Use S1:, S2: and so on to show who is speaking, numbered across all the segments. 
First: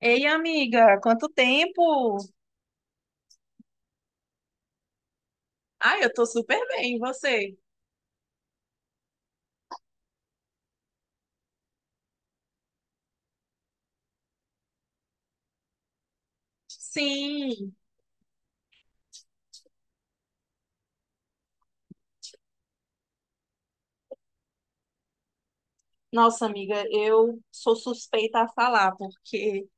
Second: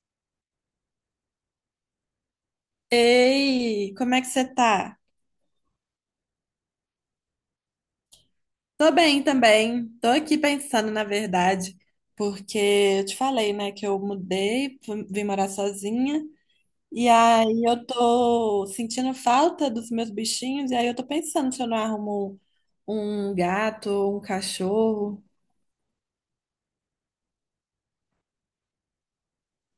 S1: Ei, amiga, quanto tempo?
S2: Ei, como é que você tá?
S1: Ah, eu tô super bem, e você?
S2: Tô bem também. Tô aqui pensando, na verdade, porque eu te falei, né, que eu mudei, vim morar sozinha, e aí
S1: Sim.
S2: eu tô sentindo falta dos meus bichinhos, e aí eu tô pensando se eu não arrumo um gato, um cachorro.
S1: Nossa, amiga, eu sou suspeita a falar, porque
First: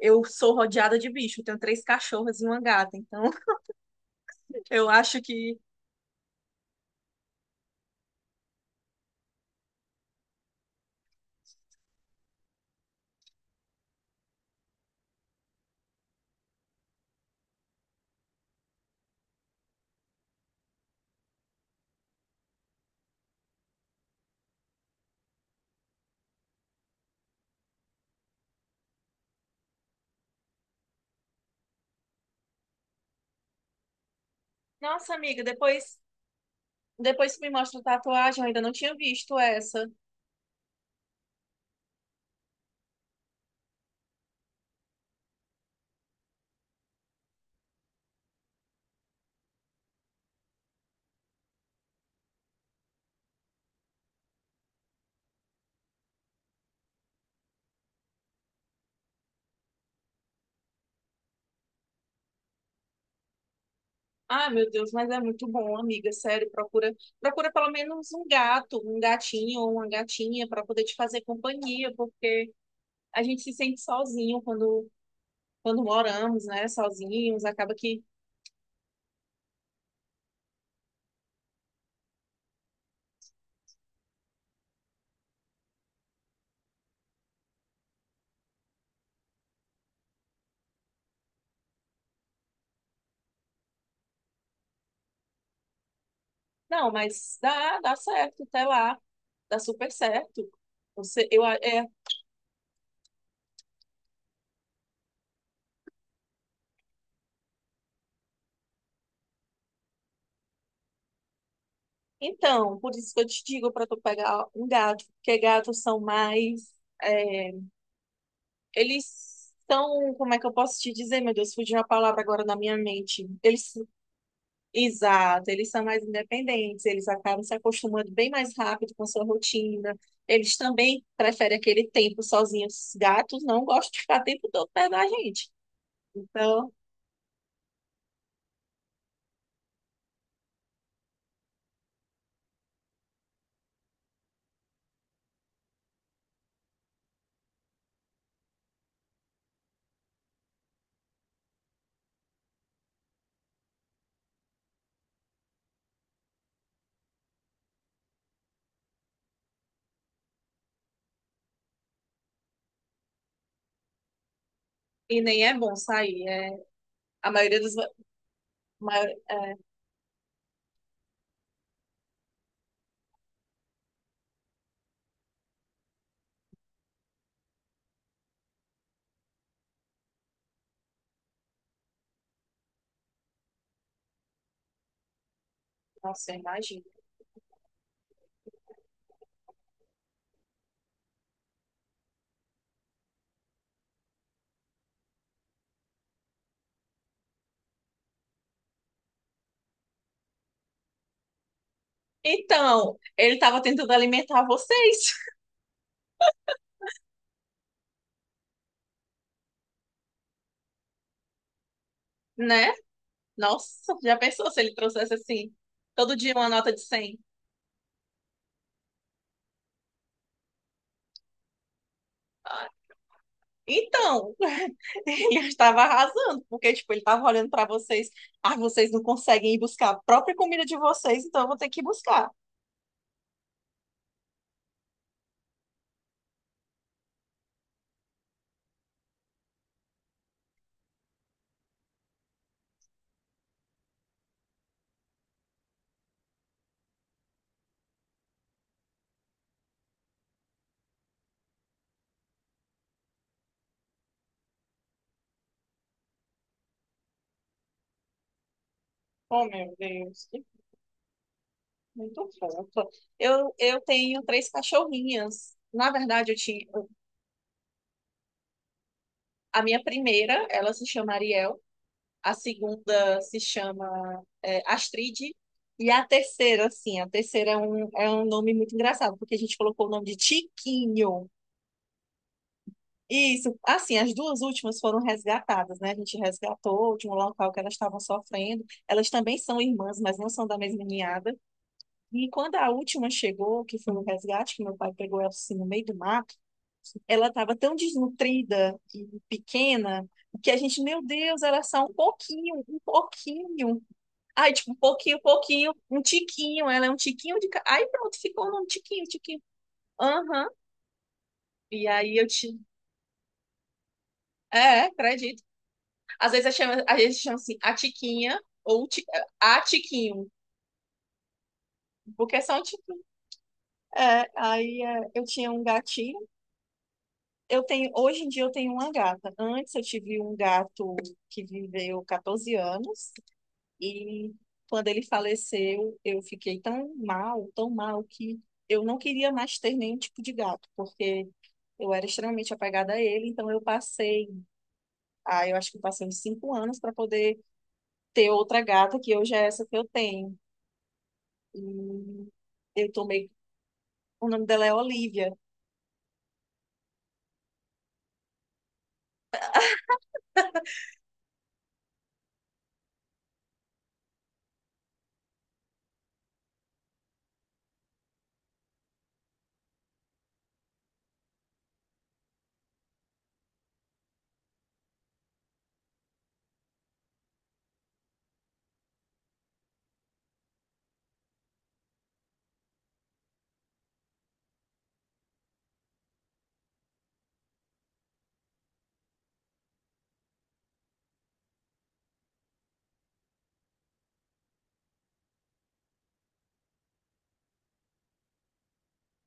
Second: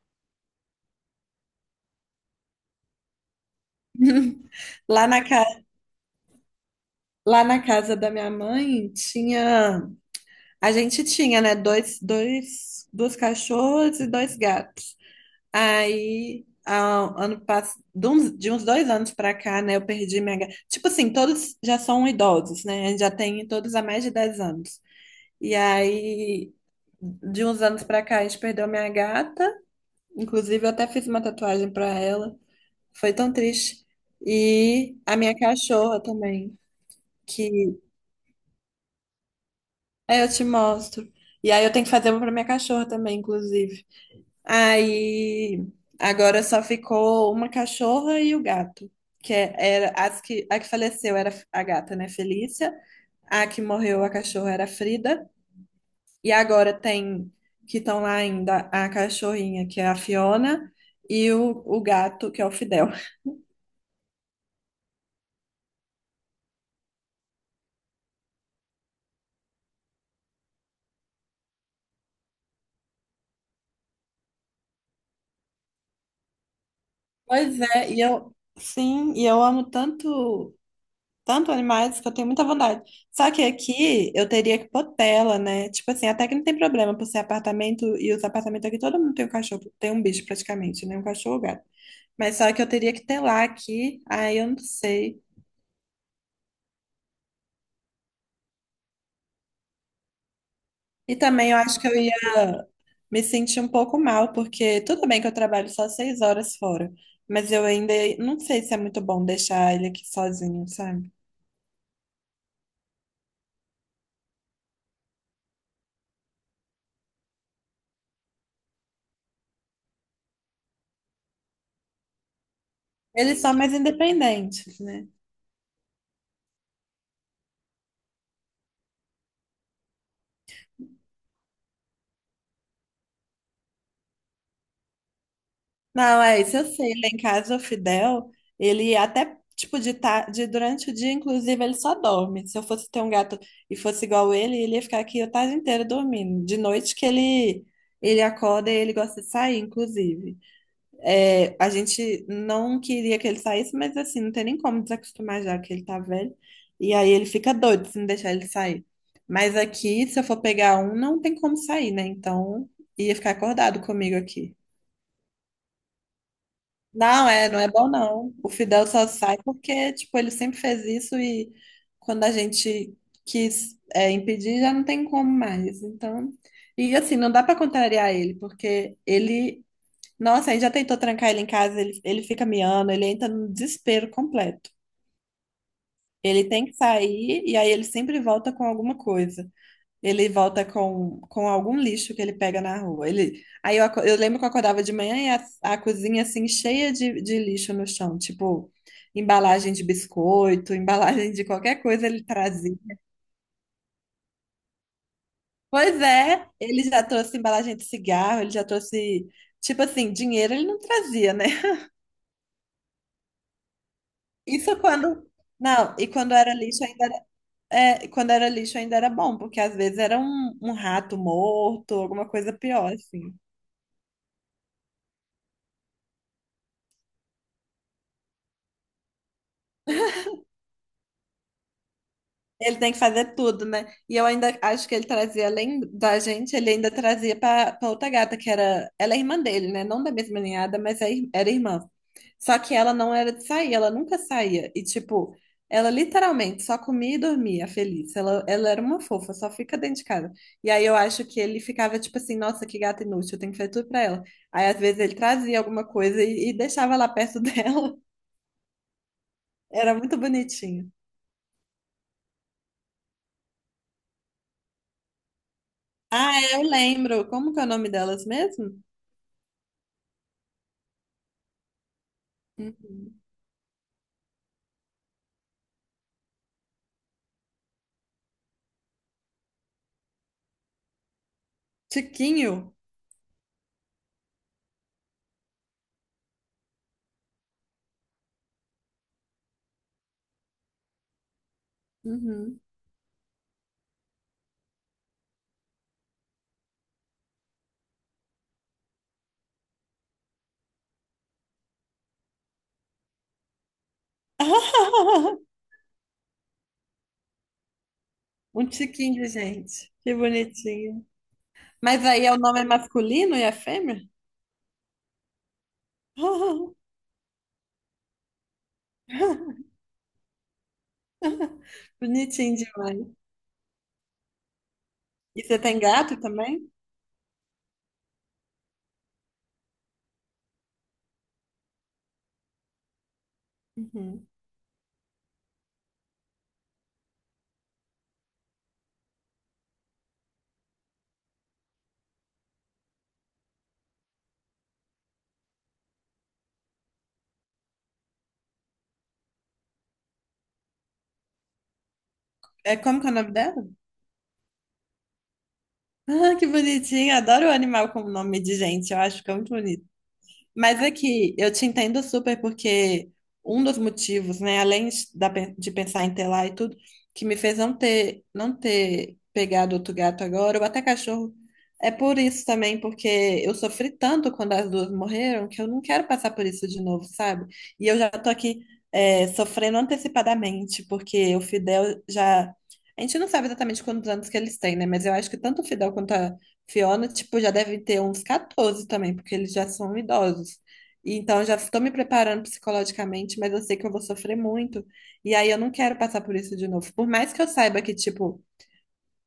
S1: eu sou rodeada de bicho. Eu tenho três cachorras e uma gata, então eu
S2: Lá
S1: acho
S2: na ca...
S1: que...
S2: Lá na casa da minha mãe tinha. A gente tinha, né, duas cachorras e dois gatos. Aí, de uns dois anos pra cá, né, eu perdi minha. Ga- Tipo assim, todos já são idosos, né? A gente já tem todos há mais de 10 anos. E aí, de uns anos pra cá, a gente perdeu minha gata. Inclusive, eu até fiz uma tatuagem pra ela. Foi tão triste. E
S1: Nossa,
S2: a minha
S1: amiga, depois,
S2: cachorra também,
S1: depois que me
S2: que.
S1: mostra a tatuagem, eu ainda não tinha visto essa.
S2: Aí eu te mostro. E aí, eu tenho que fazer uma pra minha cachorra também, inclusive. Aí agora só ficou uma cachorra e o gato, era as que a que faleceu, era a gata, né, Felícia. A que morreu, a cachorra, era a Frida, e agora tem que estão lá ainda a cachorrinha que é a Fiona e o gato que é o Fidel.
S1: Ah, meu Deus, mas é muito bom, amiga, sério, procura, procura pelo menos um gato, um gatinho ou uma gatinha para poder te fazer companhia, porque a gente se sente sozinho quando moramos, né, sozinhos,
S2: Pois
S1: acaba
S2: é, e
S1: que,
S2: eu sim, e eu amo tanto animais que eu tenho muita vontade. Só que aqui eu teria que pôr tela, né? Tipo assim, até que não tem problema por ser apartamento, e os apartamentos aqui todo mundo tem um cachorro, tem um bicho praticamente, né? Um cachorro ou gato. Mas só que eu teria que telar aqui, aí eu não sei.
S1: não, mas dá certo, até lá, dá super certo.
S2: E
S1: Você, eu,
S2: também
S1: a-
S2: eu acho
S1: é,
S2: que eu ia me sentir um pouco mal, porque tudo bem que eu trabalho só seis horas fora, mas eu ainda não sei se é muito bom deixar ele aqui sozinho, sabe?
S1: então, por isso que eu te digo para tu pegar um gato, porque gatos são mais, é, eles são, como é que eu posso te dizer, meu Deus, fugiu a palavra agora na minha mente.
S2: Eles são mais independentes, né?
S1: Exato, eles são mais independentes, eles acabam se acostumando bem mais rápido com a sua rotina. Eles também preferem aquele tempo sozinhos. Os gatos não gostam de ficar o tempo todo perto da gente.
S2: Não, é isso, eu
S1: Então,
S2: sei. Lá em casa, o Fidel, ele até, tipo, de durante o dia, inclusive, ele só dorme. Se eu fosse ter um gato e fosse igual ele, ele ia ficar aqui o tarde inteiro dormindo. De noite que ele acorda e ele gosta de sair, inclusive. É, a gente não queria que ele saísse, mas assim, não tem nem como desacostumar já que ele tá velho. E aí ele fica doido se não deixar ele sair. Mas aqui, se eu for pegar um, não tem como sair, né? Então, ia ficar acordado comigo aqui.
S1: e nem é bom sair. É,
S2: Não,
S1: a
S2: é, não
S1: maioria
S2: é
S1: dos.
S2: bom não. O Fidel só
S1: Maior,
S2: sai
S1: é,
S2: porque, tipo, ele sempre fez isso, e quando a gente quis, é, impedir, já não tem como mais. Então, e assim, não dá pra contrariar ele, porque ele, nossa, aí já tentou trancar ele em casa, ele fica miando, ele entra no desespero completo.
S1: nossa, eu
S2: Ele tem que
S1: imagino.
S2: sair, e aí ele sempre volta com alguma coisa. Ele volta com algum lixo que ele pega na rua. Ele, aí eu, aco- Eu lembro que eu acordava de manhã e a cozinha assim cheia de lixo no chão, tipo embalagem de biscoito, embalagem de qualquer coisa ele trazia.
S1: Então, ele estava tentando alimentar vocês,
S2: Pois é, ele já trouxe embalagem de cigarro, ele já trouxe, tipo assim, dinheiro ele não trazia, né?
S1: né? Nossa, já pensou se ele
S2: Isso
S1: trouxesse
S2: quando,
S1: assim,
S2: não, e
S1: todo
S2: quando
S1: dia uma
S2: era
S1: nota de
S2: lixo ainda
S1: 100?
S2: era, é, quando era lixo ainda era bom, porque às vezes era um rato morto, alguma coisa pior, assim.
S1: Então, ele estava arrasando, porque, tipo, ele estava olhando para vocês. Ah, vocês não conseguem ir buscar a própria comida de vocês, então eu vou ter que ir buscar.
S2: Ele tem que fazer tudo, né? E eu ainda acho que ele trazia, além da gente, ele ainda trazia pra pra outra gata, que era. Ela é irmã dele, né? Não da mesma ninhada, mas era irmã. Só que ela não era de sair, ela nunca saía. E, tipo, ela literalmente só comia e dormia feliz. Ela era uma fofa, só fica dentro de casa. E aí eu acho que ele ficava, tipo assim, nossa, que gata inútil, eu tenho que fazer tudo pra ela. Aí às vezes ele trazia alguma coisa e deixava lá perto dela.
S1: Oh, meu
S2: Era muito
S1: Deus, que
S2: bonitinho.
S1: muito fofa. Eu tenho três cachorrinhas. Na verdade, eu
S2: Ah, é, eu
S1: tinha...
S2: lembro. Como que é o nome delas mesmo?
S1: A minha primeira, ela se chama Ariel. A segunda
S2: Uhum.
S1: se chama Astrid. E a terceira, assim, a terceira é um nome muito engraçado, porque a gente colocou o nome de Tiquinho.
S2: Tiquinho?
S1: Isso, assim, as duas últimas foram resgatadas, né? A gente resgatou de um local que elas estavam sofrendo. Elas também são irmãs, mas não são da mesma ninhada. E quando
S2: Uhum.
S1: a última chegou, que foi o resgate, que meu pai pegou ela assim no meio do mato, ela estava tão desnutrida e pequena que a gente, meu Deus, ela é só um pouquinho, um pouquinho. Ai, tipo, um pouquinho, pouquinho, um tiquinho, ela é um tiquinho Aí pronto, ficou um
S2: Um
S1: tiquinho,
S2: tiquinho de
S1: tiquinho.
S2: gente. Que
S1: Aham.
S2: bonitinho.
S1: E
S2: Mas
S1: aí
S2: aí
S1: eu
S2: é, o
S1: te.
S2: nome é masculino e a fêmea?
S1: É, acredito. Às vezes a gente chama assim a Tiquinha ou a Tiquinho, porque
S2: Bonitinho
S1: são tipo.
S2: demais.
S1: É, aí é, eu
S2: E
S1: tinha
S2: você
S1: um
S2: tem
S1: gatinho.
S2: gato também?
S1: Hoje em dia eu tenho uma gata. Antes eu tive um gato que viveu 14 anos
S2: Uhum.
S1: e quando ele faleceu eu fiquei tão mal que eu não queria mais ter nenhum tipo de gato, porque eu era extremamente apegada a ele, então eu acho que eu passei uns 5 anos para poder ter outra gata, que hoje é essa que eu tenho. E
S2: É,
S1: eu
S2: como que é o
S1: tomei.
S2: nome dela?
S1: O nome dela é Olivia.
S2: Ah, que bonitinho. Adoro o animal com nome de gente. Eu acho que é muito bonito. Mas é que eu te entendo super, porque um dos motivos, né, além de da pe- de pensar em ter lá e tudo, que me fez não ter pegado outro gato agora, ou até cachorro, é por isso também, porque eu sofri tanto quando as duas morreram, que eu não quero passar por isso de novo, sabe? E eu já tô aqui, é, sofrendo antecipadamente, porque o Fidel já. A gente não sabe exatamente quantos anos que eles têm, né? Mas eu acho que tanto o Fidel quanto a Fiona, tipo, já deve ter uns 14 também, porque eles já são idosos. Então, eu já estou me preparando psicologicamente, mas eu sei que eu vou sofrer muito. E aí, eu não quero passar por isso de novo. Por mais que eu saiba que, tipo,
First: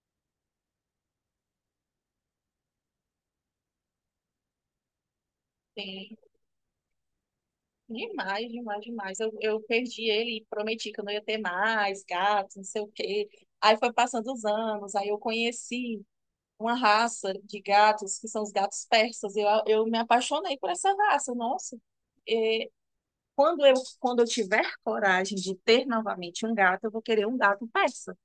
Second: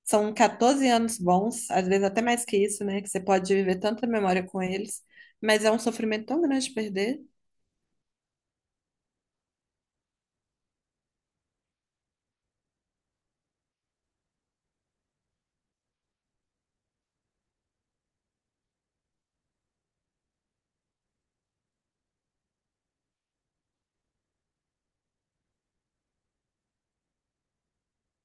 S2: são 14 anos bons, às vezes até mais que isso, né? Que você pode viver tanta memória com eles. Mas é um
S1: Tem
S2: sofrimento tão grande perder.
S1: demais, demais, demais. Eu perdi ele e prometi que eu não ia ter mais gatos, não sei o quê. Aí foi passando os anos, aí eu conheci uma raça de gatos, que são os gatos persas. Eu me apaixonei por essa raça, nossa. É, Quando eu, tiver coragem de ter novamente um gato, eu vou querer um gato persa.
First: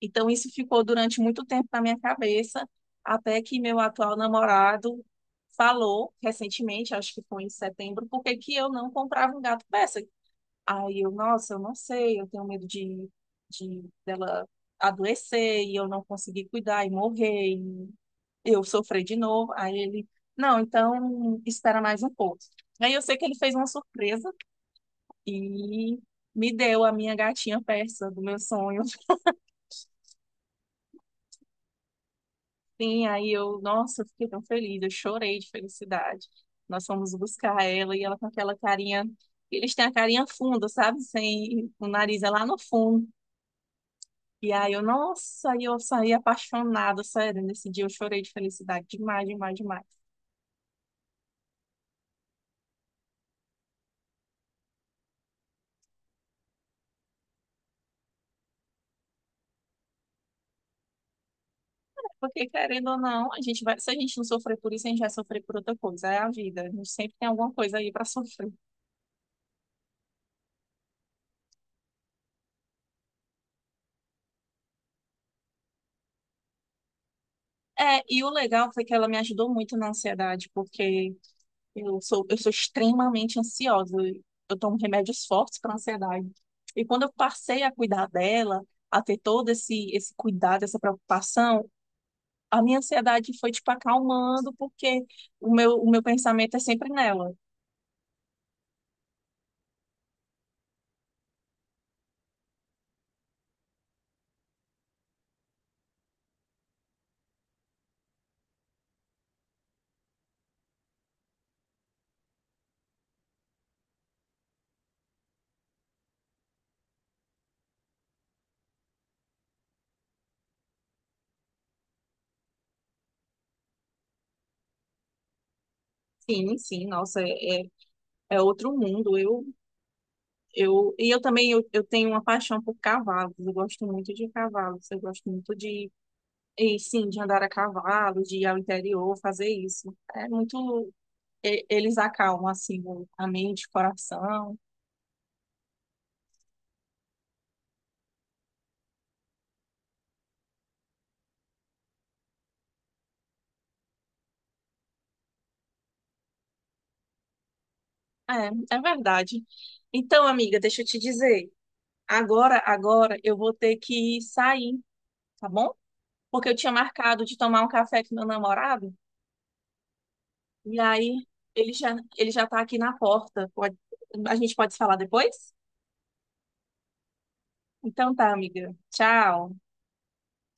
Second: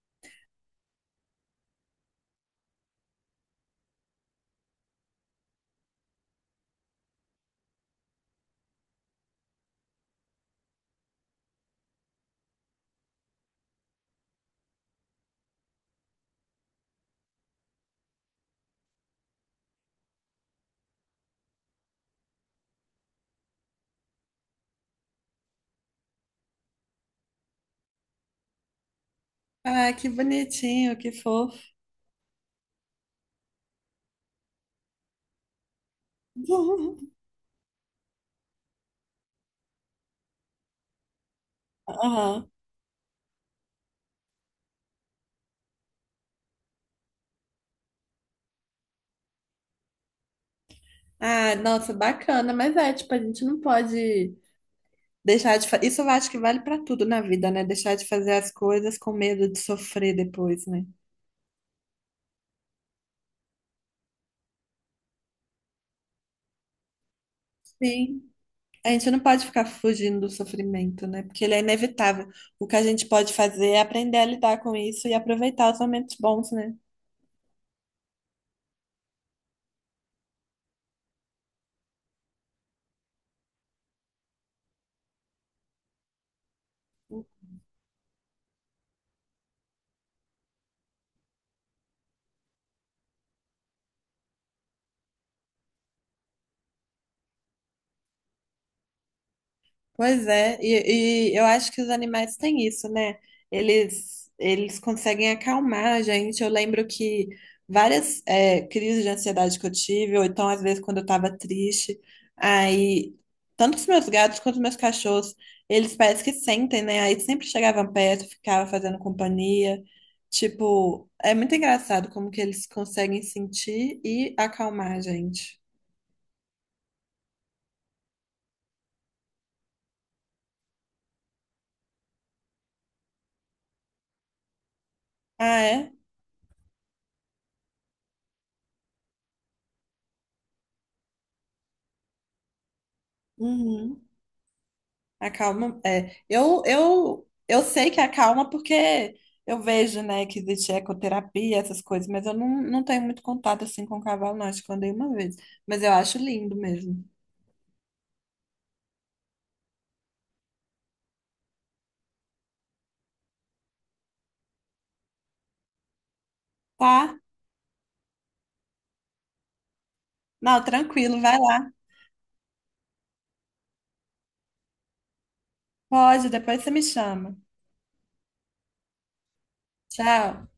S1: Então, isso ficou durante muito tempo na minha cabeça, até que meu atual namorado falou recentemente, acho que foi em setembro, por que que eu não comprava um gato persa. Aí eu, nossa, eu não sei, eu tenho medo de, dela adoecer e eu não conseguir cuidar e morrer, e eu sofrer de novo. Aí ele, não, então espera mais um pouco. Aí eu sei que ele fez uma surpresa e me deu a minha gatinha persa do meu sonho.
S2: Ah, que bonitinho, que fofo.
S1: Sim, aí eu, nossa, eu fiquei tão feliz, eu chorei de felicidade. Nós fomos buscar ela e ela com aquela carinha, eles têm a carinha funda, sabe? Sem o nariz é lá
S2: Aham.
S1: no fundo. E aí eu, nossa, aí eu saí apaixonada, sério, nesse dia eu chorei de felicidade demais, demais, demais.
S2: Ah, nossa, bacana. Mas é, tipo, a gente não pode. Deixar de fa... Isso eu acho que vale para tudo na vida, né? Deixar de fazer as coisas com medo de sofrer depois, né?
S1: Porque querendo ou não, se a gente não sofrer por isso, a gente vai sofrer por outra coisa, é a vida. A gente sempre tem alguma coisa aí para
S2: Sim,
S1: sofrer.
S2: a gente não pode ficar fugindo do sofrimento, né? Porque ele é inevitável. O que a gente pode fazer é aprender a lidar com isso e aproveitar os momentos bons, né?
S1: É, e o legal foi que ela me ajudou muito na ansiedade, porque eu sou extremamente ansiosa. Eu tomo remédios fortes para ansiedade. E quando eu passei a cuidar dela, a ter todo esse cuidado, essa preocupação, a minha ansiedade foi, tipo, acalmando, porque o meu pensamento é sempre nela.
S2: Pois é, e eu acho que os animais têm isso, né? Eles conseguem acalmar a gente. Eu lembro que várias crises de ansiedade que eu tive, ou então às vezes quando eu tava triste, aí tanto os meus gatos quanto os meus cachorros, eles parece que sentem, né? Aí sempre chegavam perto, ficavam fazendo companhia. Tipo, é muito engraçado como que eles conseguem sentir e acalmar a gente.
S1: Sim, sim, nossa, é outro mundo. E eu também eu tenho uma paixão por cavalos. Eu gosto muito de cavalos. Eu gosto muito
S2: Ah, é?
S1: sim, de andar a cavalo, de ir ao interior, fazer isso. É muito. Eles acalmam assim a mente, o
S2: Uhum.
S1: coração.
S2: Acalma, é. Eu sei que acalma, porque eu vejo, né, que existe ecoterapia, essas coisas, mas eu não, não tenho muito contato assim com o cavalo, não. Acho que eu andei uma vez. Mas eu acho lindo mesmo.
S1: É, é verdade. Então, amiga, deixa eu te dizer. Agora eu vou ter que sair, tá bom? Porque eu tinha
S2: Tá?
S1: marcado de tomar um café com meu namorado
S2: Não,
S1: e
S2: tranquilo,
S1: aí
S2: vai lá.
S1: ele já tá aqui na porta. A gente pode se falar depois?
S2: Pode, depois você me chama.
S1: Então tá, amiga. Tchau.
S2: Tchau.